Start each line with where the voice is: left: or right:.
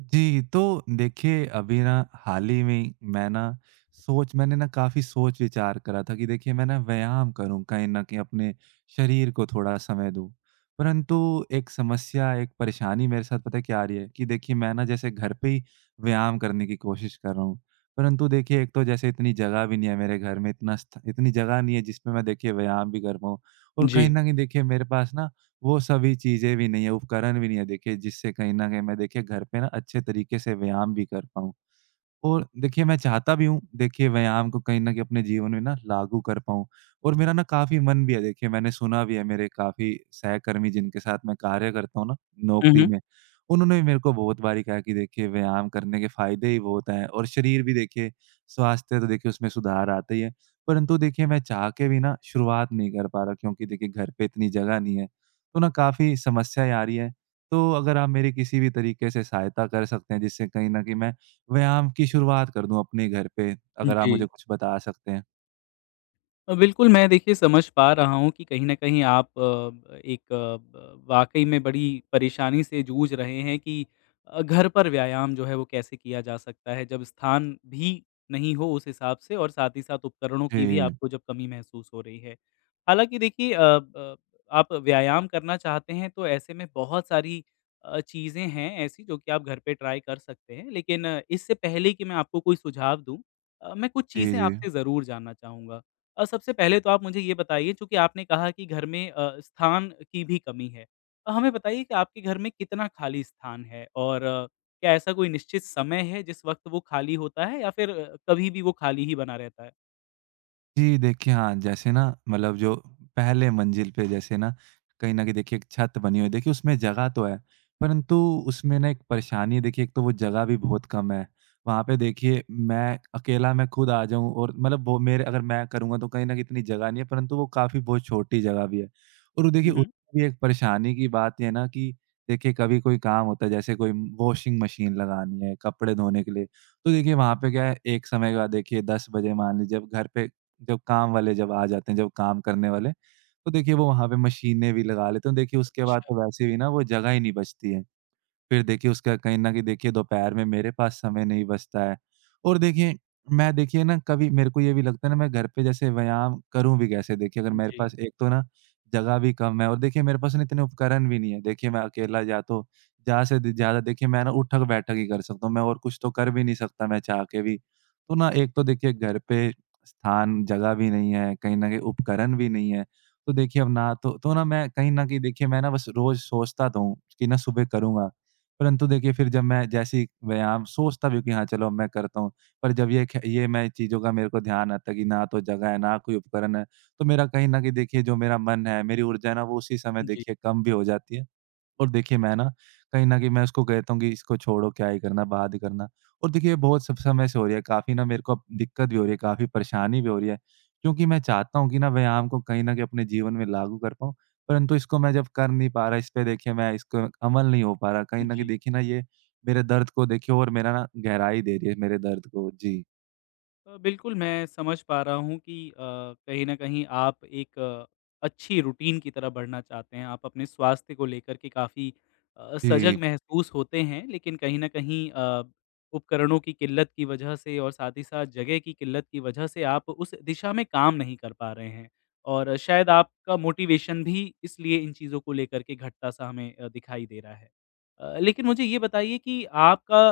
right: जी, तो देखिए अभी ना हाल ही में मैं ना सोच मैंने ना काफ़ी सोच-विचार करा था कि देखिए मैं ना व्यायाम करूँ, कहीं न कहीं अपने शरीर को थोड़ा समय दूँ। परंतु एक समस्या, एक परेशानी मेरे साथ पता है क्या आ रही है कि देखिए मैं ना जैसे घर पे ही व्यायाम करने की कोशिश कर रहा हूँ। परंतु देखिए एक तो जैसे इतनी जगह भी नहीं है मेरे घर में, इतना स्थ इतनी जगह नहीं है जिसमें मैं देखिए व्यायाम भी कर पाऊँ, और कहीं
left: जी।
right: न कहीं देखिए मेरे पास ना वो सभी चीज़ें भी नहीं है, उपकरण भी नहीं है, देखिए जिससे कहीं न कहीं मैं देखिए घर पे ना अच्छे तरीके से व्यायाम भी कर पाऊँ। और देखिए मैं चाहता भी हूँ, देखिए व्यायाम को कहीं न कहीं अपने जीवन में ना लागू कर पाऊँ, और मेरा ना काफ़ी मन भी है। देखिए मैंने सुना भी है, मेरे काफ़ी सहकर्मी जिनके साथ मैं कार्य करता हूँ ना
left: हुँ,
right: नौकरी
left: हुँ।
right: में, उन्होंने भी मेरे को बहुत बारी कहा कि देखिए व्यायाम करने के फ़ायदे ही बहुत हैं, और शरीर भी देखिए स्वास्थ्य तो देखिए उसमें सुधार आता ही है। परंतु देखिए मैं चाह के भी ना शुरुआत नहीं कर पा रहा, क्योंकि देखिए घर पे इतनी जगह नहीं है, तो ना काफ़ी समस्याएँ आ रही हैं। तो अगर आप मेरी किसी भी तरीके से सहायता कर सकते हैं जिससे कहीं न कहीं मैं व्यायाम की शुरुआत कर दूँ अपने घर पे, अगर आप
left: जी,
right: मुझे कुछ बता सकते हैं?
left: बिल्कुल, मैं देखिए समझ पा रहा हूँ कि कहीं न कहीं आप एक वाक़ई में बड़ी परेशानी से जूझ रहे हैं कि घर पर व्यायाम जो है वो कैसे किया जा सकता है, जब स्थान भी नहीं हो उस हिसाब से और साथ ही साथ उपकरणों की भी
right: जी,
left: आपको जब कमी महसूस हो रही है। हालाँकि देखिए अ, ब आप व्यायाम करना चाहते हैं तो ऐसे में बहुत सारी चीज़ें हैं ऐसी जो कि आप घर पे ट्राई कर सकते हैं। लेकिन इससे पहले कि मैं आपको कोई सुझाव दूँ मैं कुछ
right: जी,
left: चीज़ें
right: जी।
left: आपसे ज़रूर जानना चाहूँगा। सबसे पहले तो आप मुझे ये बताइए चूँकि आपने कहा कि घर में स्थान की भी कमी है। हमें बताइए कि आपके घर में कितना खाली स्थान है? और क्या ऐसा कोई निश्चित समय है जिस वक़्त वो खाली होता है या फिर कभी भी वो खाली ही बना रहता है?
right: जी, देखिए हाँ, जैसे ना मतलब जो पहले मंजिल पे जैसे ना कहीं न कहीं देखिए एक छत बनी हुई है। देखिए उसमें जगह तो है, परंतु उसमें ना एक परेशानी है, देखिए एक तो वो जगह भी बहुत कम है। वहाँ पे देखिए मैं अकेला मैं खुद आ जाऊँ और मतलब वो मेरे अगर मैं करूँगा तो कहीं न कहीं इतनी जगह नहीं है, परंतु वो काफ़ी बहुत छोटी जगह भी है। और वो देखिए
left: हुँ, हुँ।
right: उसमें भी एक परेशानी की बात ये है ना कि देखिए कभी कोई काम होता है, जैसे कोई वॉशिंग मशीन लगानी है, कपड़े धोने के लिए, तो देखिए वहाँ पे क्या है, एक समय के बाद देखिए 10 बजे मान लीजिए, अब घर पे जब काम वाले जब आ जाते हैं, जब काम करने वाले, तो देखिए वो वहाँ पे मशीनें भी लगा लेते हैं। देखिए उसके बाद
left: अच्छा।
right: तो वैसे भी ना वो जगह ही नहीं बचती है। फिर देखिए उसका कहीं न कहीं देखिए दोपहर में मेरे पास समय नहीं बचता है, और देखिए मैं देखिए ना कभी मेरे को ये भी लगता है ना मैं घर पे जैसे व्यायाम करूँ भी कैसे? देखिए अगर मेरे पास
left: जी,
right: एक तो ना जगह भी कम है, और देखिए मेरे पास ना इतने उपकरण भी नहीं है। देखिए मैं अकेला या तो ज़्यादा से द ज़्यादा देखिए मैं ना उठक-बैठक ही कर सकता हूँ, मैं और कुछ तो कर भी नहीं सकता मैं चाह के भी। तो ना एक तो देखिए घर पे स्थान, जगह भी नहीं है, कहीं न कहीं उपकरण भी नहीं है। तो देखिए अब ना तो ना मैं कहीं न कहीं देखिए मैं ना बस रोज़ सोचता तो हूँ कि ना सुबह करूँगा। परंतु देखिए फिर जब मैं जैसे ही व्यायाम सोचता भी हूँ कि हाँ, चलो मैं करता हूँ, पर जब ये मैं चीज़ों का मेरे को ध्यान आता है कि ना तो जगह है, ना कोई उपकरण है, तो मेरा कहीं न कहीं देखिए जो मेरा मन है, मेरी ऊर्जा है ना, वो उसी समय
left: जी,
right: देखिए कम भी हो जाती है। और देखिए मैं ना कहीं न कहीं मैं उसको कहता हूँ कि इसको छोड़ो, क्या ही करना, बाद ही करना। और देखिए ये बहुत सब समय से हो रही है, काफ़ी ना मेरे को अब दिक्कत भी हो रही है, काफ़ी परेशानी भी हो रही है। क्योंकि मैं चाहता हूँ कि ना व्यायाम को कहीं न कहीं अपने जीवन में लागू कर पाऊँ, परंतु इसको मैं जब कर नहीं पा रहा, इस पे देखिए मैं इसको अमल नहीं हो पा रहा। कहीं न कहीं
left: जी।
right: देखिए ना ये मेरे दर्द को देखिए, और मेरा ना गहराई दे रही है मेरे दर्द को। जी।
left: बिल्कुल, मैं समझ पा रहा हूँ कि कहीं न कहीं आप एक अच्छी रूटीन की तरह बढ़ना चाहते हैं। आप अपने स्वास्थ्य को लेकर के काफ़ी सजग
right: जी
left: महसूस होते हैं, लेकिन कहीं न कहीं उपकरणों की किल्लत की वजह से और साथ ही साथ जगह की किल्लत की वजह से आप उस दिशा में काम नहीं कर पा रहे हैं। और शायद आपका मोटिवेशन भी इसलिए इन चीज़ों को लेकर के घटता-सा हमें दिखाई दे रहा है। लेकिन मुझे ये बताइए कि आपका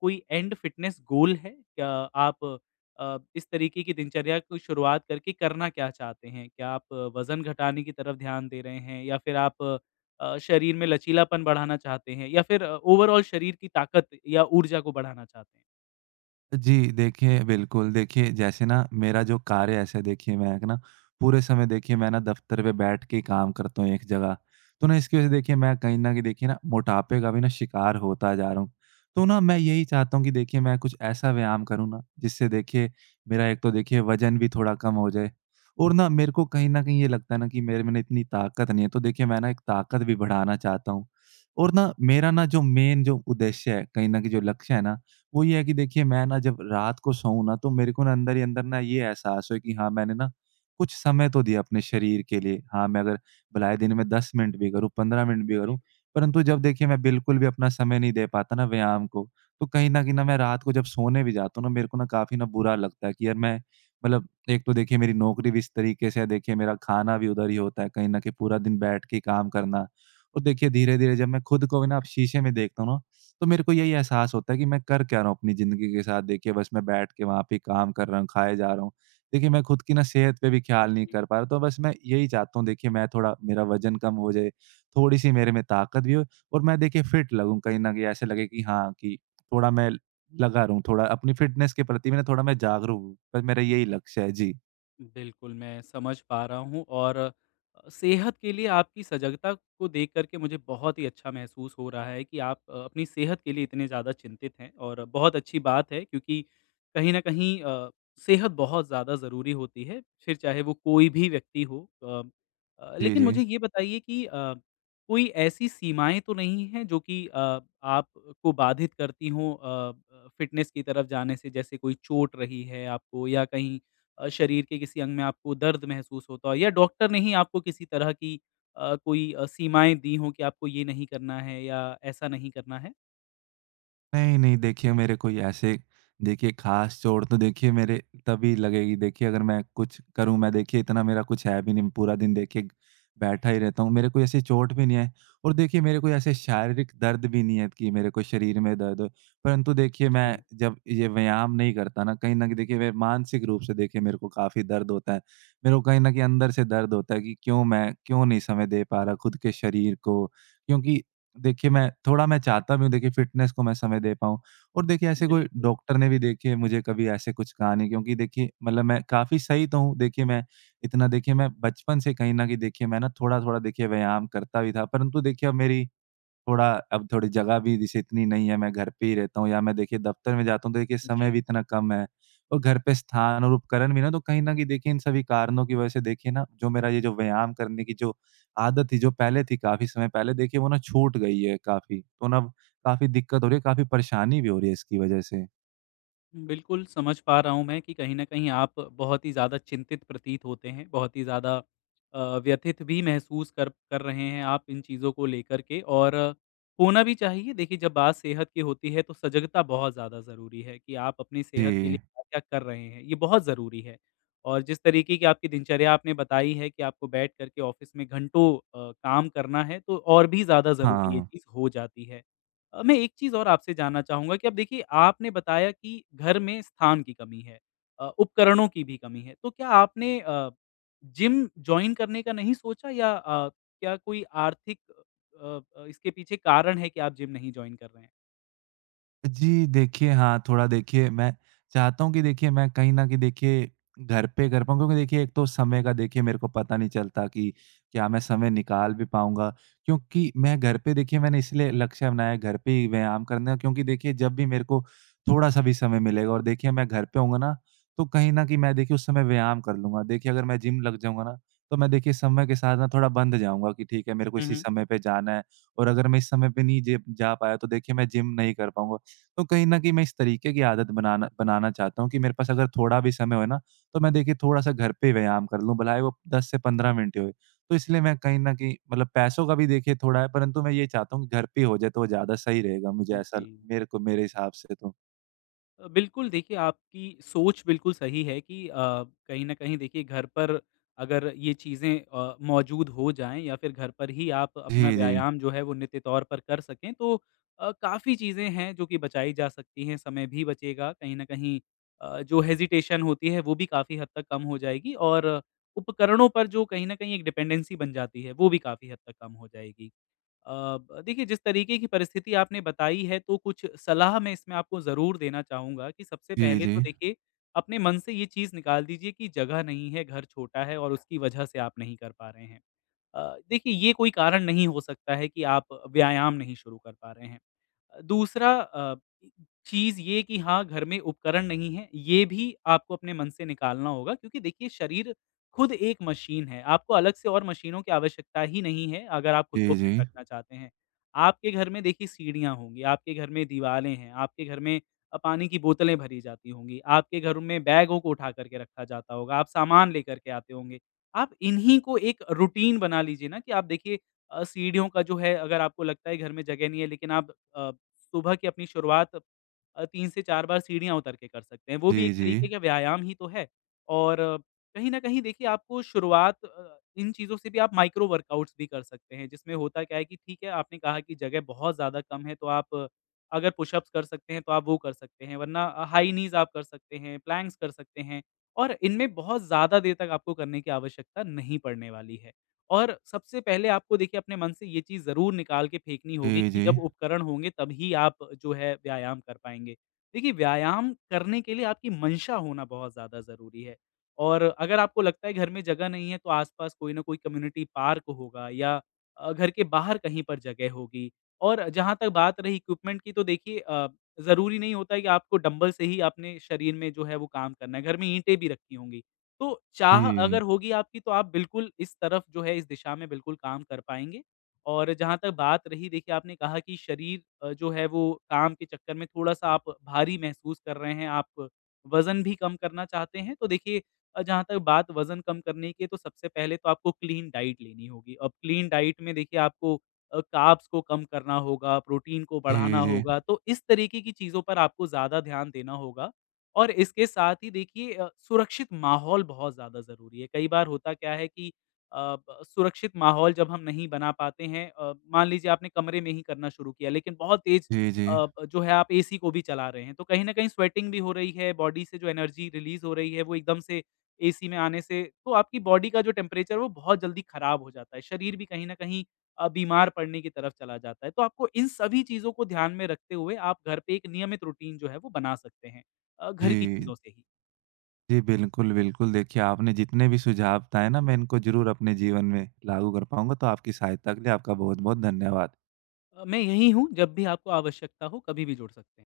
left: कोई एंड फिटनेस गोल है? क्या आप इस तरीके की दिनचर्या को शुरुआत करके करना क्या चाहते हैं? क्या आप वज़न घटाने की तरफ ध्यान दे रहे हैं या फिर आप शरीर में लचीलापन बढ़ाना चाहते हैं या फिर ओवरऑल शरीर की ताकत या ऊर्जा को बढ़ाना चाहते हैं?
right: जी, देखिए बिल्कुल, देखिए जैसे ना मेरा जो कार्य है, ऐसे देखिए मैं एक ना पूरे समय देखिए मैं ना दफ़्तर पे बैठ के ही काम करता हूँ एक जगह। तो ना इसकी वज़ह से देखिए मैं कहीं न कहीं देखिए ना मोटापे का भी ना शिकार होता जा रहा हूँ। तो ना मैं यही चाहता हूँ कि देखिए मैं कुछ ऐसा व्यायाम करूँ ना जिससे देखिए मेरा एक तो देखिए वज़न भी थोड़ा कम हो जाए, और ना मेरे को कहीं न कहीं ये लगता है ना कि मेरे में ना इतनी ताकत नहीं है, तो देखिए मैं ना एक ताकत भी बढ़ाना चाहता हूँ। और ना मेरा ना जो मेन जो उद्देश्य है, कहीं न कहीं जो लक्ष्य है ना, वो ये है कि देखिए मैं ना जब रात को सोऊँ ना तो मेरे को ना अंदर ही अंदर ना ये एहसास हो कि हाँ मैंने ना कुछ समय तो दिया अपने शरीर के लिए। हाँ, मैं अगर भलाए दिन में 10 मिनट भी करूँ, 15 मिनट भी
left: जी,
right: करूँ, परंतु जब देखिए मैं बिल्कुल भी अपना समय नहीं दे पाता ना व्यायाम को, तो कहीं न कहीं ना मैं रात को जब सोने भी जाता हूँ ना मेरे को ना काफ़ी ना बुरा लगता है कि यार मैं, मतलब एक तो देखिए मेरी नौकरी भी इस तरीके से है, देखिए मेरा खाना भी उधर ही होता है, कहीं न कहीं पूरा दिन बैठ के काम करना। और देखिए धीरे-धीरे जब मैं खुद को भी ना अब शीशे में देखता हूँ ना, तो मेरे को यही एहसास होता है कि मैं कर क्या रहा हूँ अपनी ज़िंदगी के साथ, देखिए बस मैं बैठ के वहाँ पे ही काम कर रहा हूँ, खाए जा रहा हूँ। देखिए मैं खुद की ना सेहत पे भी ख़्याल नहीं
left: जी।
right: कर पा रहा, तो बस मैं यही चाहता हूँ देखिए मैं थोड़ा, मेरा वज़न कम हो जाए, थोड़ी-सी मेरे में ताकत भी हो, और मैं देखिए फिट लगूँ, कहीं न कहीं ऐसे लगे कि हाँ, कि थोड़ा मैं लगा रहूँ, थोड़ा अपनी फिटनेस के प्रति भी ना थोड़ा मैं जागरूक हूँ। बस मेरा यही लक्ष्य है। जी।
left: बिल्कुल, मैं समझ पा रहा हूँ और सेहत के लिए आपकी सजगता को देख कर के मुझे बहुत ही अच्छा महसूस हो रहा है कि आप अपनी सेहत के लिए इतने ज़्यादा चिंतित हैं और बहुत अच्छी बात है क्योंकि कहीं न कहीं सेहत बहुत ज़्यादा ज़रूरी होती है, फिर चाहे वो कोई भी व्यक्ति हो।
right: जी,
left: लेकिन मुझे
right: जी।
left: ये बताइए कि कोई ऐसी सीमाएँ तो नहीं हैं जो कि आपको बाधित करती हों अ, ब फिटनेस की तरफ जाने से? जैसे कोई चोट रही है आपको या कहीं शरीर के किसी अंग में आपको दर्द महसूस होता हो या डॉक्टर ने ही आपको किसी तरह की कोई सीमाएँ दी हों कि आपको ये नहीं करना है या ऐसा नहीं करना है?
right: नहीं, नहीं, देखिए मेरे कोई ऐसे, देखिए ख़ास चोट तो देखिए मेरे तभी लगेगी, देखिए अगर मैं कुछ करूँ। मैं देखिए इतना मेरा कुछ है भी नहीं, पूरा दिन देखिए बैठा ही रहता हूँ। मेरे कोई ऐसी चोट भी नहीं है, और देखिए मेरे कोई ऐसे शारीरिक दर्द भी नहीं है कि मेरे को शरीर में दर्द हो। परंतु देखिए मैं
left: जी,
right: जब ये व्यायाम नहीं करता ना, कहीं न कहीं देखिए मैं मानसिक रूप से देखिए मेरे को काफ़ी दर्द होता है। मेरे को कहीं न कहीं अंदर से दर्द होता है कि क्यों, मैं क्यों नहीं समय दे पा रहा खुद के शरीर को? क्योंकि देखिए, मैं थोड़ा, मैं चाहता भी हूँ देखिए फ़िटनेस को मैं समय दे पाऊँ, और देखिए ऐसे कोई
left: बिल्कुल।
right: डॉक्टर ने भी देखिए मुझे कभी ऐसे कुछ कहा नहीं, क्योंकि देखिए मतलब मैं काफ़ी सही तो हूँ। देखिए मैं इतना देखिए मैं बचपन से कहीं न कहीं देखिए मैं ना थोड़ा-थोड़ा देखिए व्यायाम करता भी था, परंतु देखिए अब मेरी थोड़ा, अब थोड़ी जगह भी जैसे इतनी नहीं है, मैं घर पे ही रहता हूँ या मैं देखिए दफ़्तर में जाता हूँ, तो देखिए समय भी
left: जी।
right: इतना कम है, और घर पे स्थान और उपकरण भी ना, तो कहीं न कहीं देखिए इन सभी कारणों की वजह से देखिए ना जो मेरा ये जो व्यायाम करने की जो आदत थी, जो पहले थी काफ़ी समय पहले, देखिए वो ना छूट गई है काफ़ी। तो ना अब काफ़ी दिक्कत हो रही है, काफ़ी परेशानी भी हो रही है इसकी वजह से।
left: बिल्कुल, समझ पा रहा हूँ मैं कि कहीं न कहीं आप बहुत ही ज़्यादा चिंतित प्रतीत होते हैं, बहुत ही ज़्यादा व्यथित भी महसूस कर कर रहे हैं आप इन चीज़ों को लेकर के और होना भी चाहिए। देखिए, जब बात सेहत की होती है तो सजगता बहुत ज़्यादा ज़रूरी है कि आप अपनी सेहत के लिए
right: जी,
left: क्या-क्या कर रहे हैं, ये बहुत ज़रूरी है। और जिस तरीके की आपकी दिनचर्या आपने बताई है कि आपको बैठ कर के ऑफ़िस में घंटों काम करना है, तो और भी ज़्यादा ज़रूरी ये
right: हाँ।
left: चीज़ हो जाती है। मैं एक चीज़ और आपसे जानना चाहूँगा कि अब देखिए आपने बताया कि घर में स्थान की कमी है उपकरणों की भी कमी है। तो क्या आपने जिम जॉइन करने का नहीं सोचा या क्या कोई आर्थिक इसके पीछे कारण है कि आप जिम नहीं जॉइन कर रहे हैं?
right: जी, देखिए हाँ, थोड़ा देखिए मैं चाहता हूँ कि देखिए मैं कहीं न कहीं देखिए घर पे कर पाऊँ, क्योंकि देखिए एक तो समय का देखिए मेरे को पता नहीं चलता कि क्या मैं समय निकाल भी पाऊँगा? क्योंकि मैं घर पे देखिए मैंने इसलिए लक्ष्य बनाया घर पे ही व्यायाम करने का, क्योंकि देखिए जब भी मेरे को थोड़ा-सा भी समय मिलेगा और देखिए मैं घर पे होऊँगा ना, तो कहीं न कहीं मैं देखिए उस समय व्यायाम कर लूँगा। देखिए अगर मैं जिम लग जाऊँगा ना, तो मैं देखिए समय के साथ ना थोड़ा बंध जाऊँगा कि ठीक है मेरे को
left: हुँ,
right: इसी
left: हुँ।
right: समय पे जाना है, और अगर मैं इस समय पे नहीं जे जा पाया तो देखिए मैं जिम नहीं कर पाऊँगा। तो कहीं न कहीं मैं इस तरीके की आदत बनाना बनाना चाहता हूँ कि मेरे पास अगर थोड़ा भी समय हो ना, तो मैं देखिए थोड़ा-सा घर पे व्यायाम कर लूँ, भले वो 10 से 15 मिनट ही होए। तो इसलिए मैं कहीं न कहीं, मतलब पैसों का भी देखिए थोड़ा है, परंतु मैं ये चाहता हूँ कि घर पे ही हो जाए, तो वो ज़्यादा सही रहेगा मुझे ऐसा,
left: जी।
right: मेरे को मेरे हिसाब से तो।
left: बिल्कुल देखिए आपकी सोच बिल्कुल सही है कि कहीं न कहीं देखिए घर पर अगर ये चीज़ें मौजूद हो जाएँ या फिर घर पर ही आप अपना
right: जी, जी।
left: व्यायाम जो है वो नित्य तौर पर कर सकें तो काफ़ी चीज़ें हैं जो कि बचाई जा सकती हैं, समय भी बचेगा कहीं न कहीं जो हेजिटेशन होती है वो भी काफ़ी हद तक कम हो जाएगी और उपकरणों पर जो कहीं न कहीं एक डिपेंडेंसी बन जाती है, वो भी काफ़ी हद तक कम हो जाएगी। अ, ब देखिए, जिस तरीके की परिस्थिति आपने बताई है, तो कुछ सलाह मैं इसमें आपको ज़रूर देना चाहूँगा कि सबसे
right: जी,
left: पहले
right: जी।
left: तो देखिए, अपने मन से ये चीज़ निकाल दीजिए कि जगह नहीं है, घर छोटा है और उसकी वजह से आप नहीं कर पा रहे हैं। देखिए, ये कोई कारण नहीं हो सकता है कि आप व्यायाम नहीं शुरू कर पा रहे हैं। दूसरा चीज़ ये कि हाँ, घर में उपकरण नहीं है, ये भी आपको अपने मन से निकालना होगा क्योंकि देखिए शरीर खुद एक मशीन है, आपको अलग से और मशीनों की आवश्यकता ही नहीं है अगर आप खुद को
right: जी,
left: फिट
right: जी।
left: रखना चाहते हैं। आपके घर में देखिए सीढ़ियाँ होंगी, आपके घर में दीवारें हैं, आपके घर में पानी की बोतलें भरी जाती होंगी, आपके घर में बैगों को उठा कर के रखा जाता होगा, आप सामान लेकर के आते होंगे। आप इन्हीं को एक रूटीन बना लीजिए ना कि आप देखिए सीढ़ियों का जो है अगर आपको लगता है घर में जगह नहीं है लेकिन आप अ, सुबह की अपनी शुरुआत 3 से 4 बार सीढ़ियाँ उतर के कर सकते हैं। वो
right: जी,
left: भी एक
right: जी।
left: तरीके का व्यायाम ही तो है और कहीं न कहीं देखिए आपको शुरुआत इन चीज़ों से भी आप माइक्रो वर्कआउट्स भी कर सकते हैं, जिसमें होता क्या है कि ठीक है, आपने कहा कि जगह बहुत ज़्यादा कम है, तो आप अगर पुशअप्स कर सकते हैं, तो आप वो कर सकते हैं, वरना हाई नीज़ आप कर सकते हैं, प्लैंक्स कर सकते हैं और इनमें बहुत ज़्यादा देर तक आपको करने की आवश्यकता नहीं पड़ने वाली है। और सबसे पहले आपको देखिए अपने मन से ये चीज़ ज़रूर निकाल के फेंकनी होगी
right: जी,
left: कि
right: जी।
left: जब उपकरण होंगे तभी आप जो है व्यायाम कर पाएँगे। देखिए व्यायाम करने के लिए आपकी मंशा होना बहुत ज़्यादा ज़रूरी है और अगर आपको लगता है घर में जगह नहीं है तो आस-पास कोई ना कोई कम्युनिटी पार्क होगा या घर के बाहर कहीं पर जगह होगी। और जहाँ तक बात रही इक्विपमेंट की तो देखिए ज़रूरी नहीं होता है कि आपको डंबल से ही अपने शरीर में जो है वो काम करना है। घर में ईंटें भी रखी होंगी। तो चाह अगर
right: जी।
left: होगी आपकी तो आप बिल्कुल इस तरफ जो है इस दिशा में बिल्कुल काम कर पाएँगे। और जहाँ तक बात रही देखिए आपने कहा कि शरीर जो है वो काम के चक्कर में थोड़ा-सा आप भारी महसूस कर रहे हैं, आप वज़न भी कम करना चाहते हैं। तो देखिए जहाँ तक बात वज़न कम करने की है तो सबसे पहले तो आपको क्लीन डाइट लेनी होगी। अब क्लीन डाइट में देखिए आपको कार्ब्स को कम करना होगा, प्रोटीन को बढ़ाना
right: जी, जी।
left: होगा। तो इस तरीके की चीज़ों पर आपको ज़्यादा ध्यान देना होगा और इसके साथ ही देखिए सुरक्षित माहौल बहुत ज़्यादा ज़रूरी है। कई बार होता क्या है कि अ, ब सुरक्षित माहौल जब हम नहीं बना पाते हैं मान लीजिए आपने कमरे में ही करना शुरू किया लेकिन बहुत तेज़
right: जी, जी।
left: अ, ब जो है आप एसी को भी चला रहे हैं, तो कहीं न कहीं स्वेटिंग भी हो रही है, बॉडी से जो एनर्जी रिलीज़ हो रही है वो एकदम से एसी में आने से तो आपकी बॉडी का जो टेम्परेचर है वो बहुत जल्दी ख़राब हो जाता है। शरीर भी कहीं न कहीं बीमार पड़ने की तरफ चला जाता है। तो आपको इन सभी चीज़ों को ध्यान में रखते हुए आप घर पे एक नियमित रूटीन जो है वो बना सकते हैं। घर की
right: जी।
left: चीज़ों से ही।
right: जी, बिल्कुल, बिल्कुल। देखिए, आपने जितने भी सुझाव बताए ना, मैं इनको ज़रूर अपने जीवन में लागू कर पाऊँगा। तो आपकी सहायता के लिए आपका बहुत-बहुत धन्यवाद।
left: मैं यहीं हूँ, जब भी आपको आवश्यकता हो, कभी भी जुड़ सकते हैं।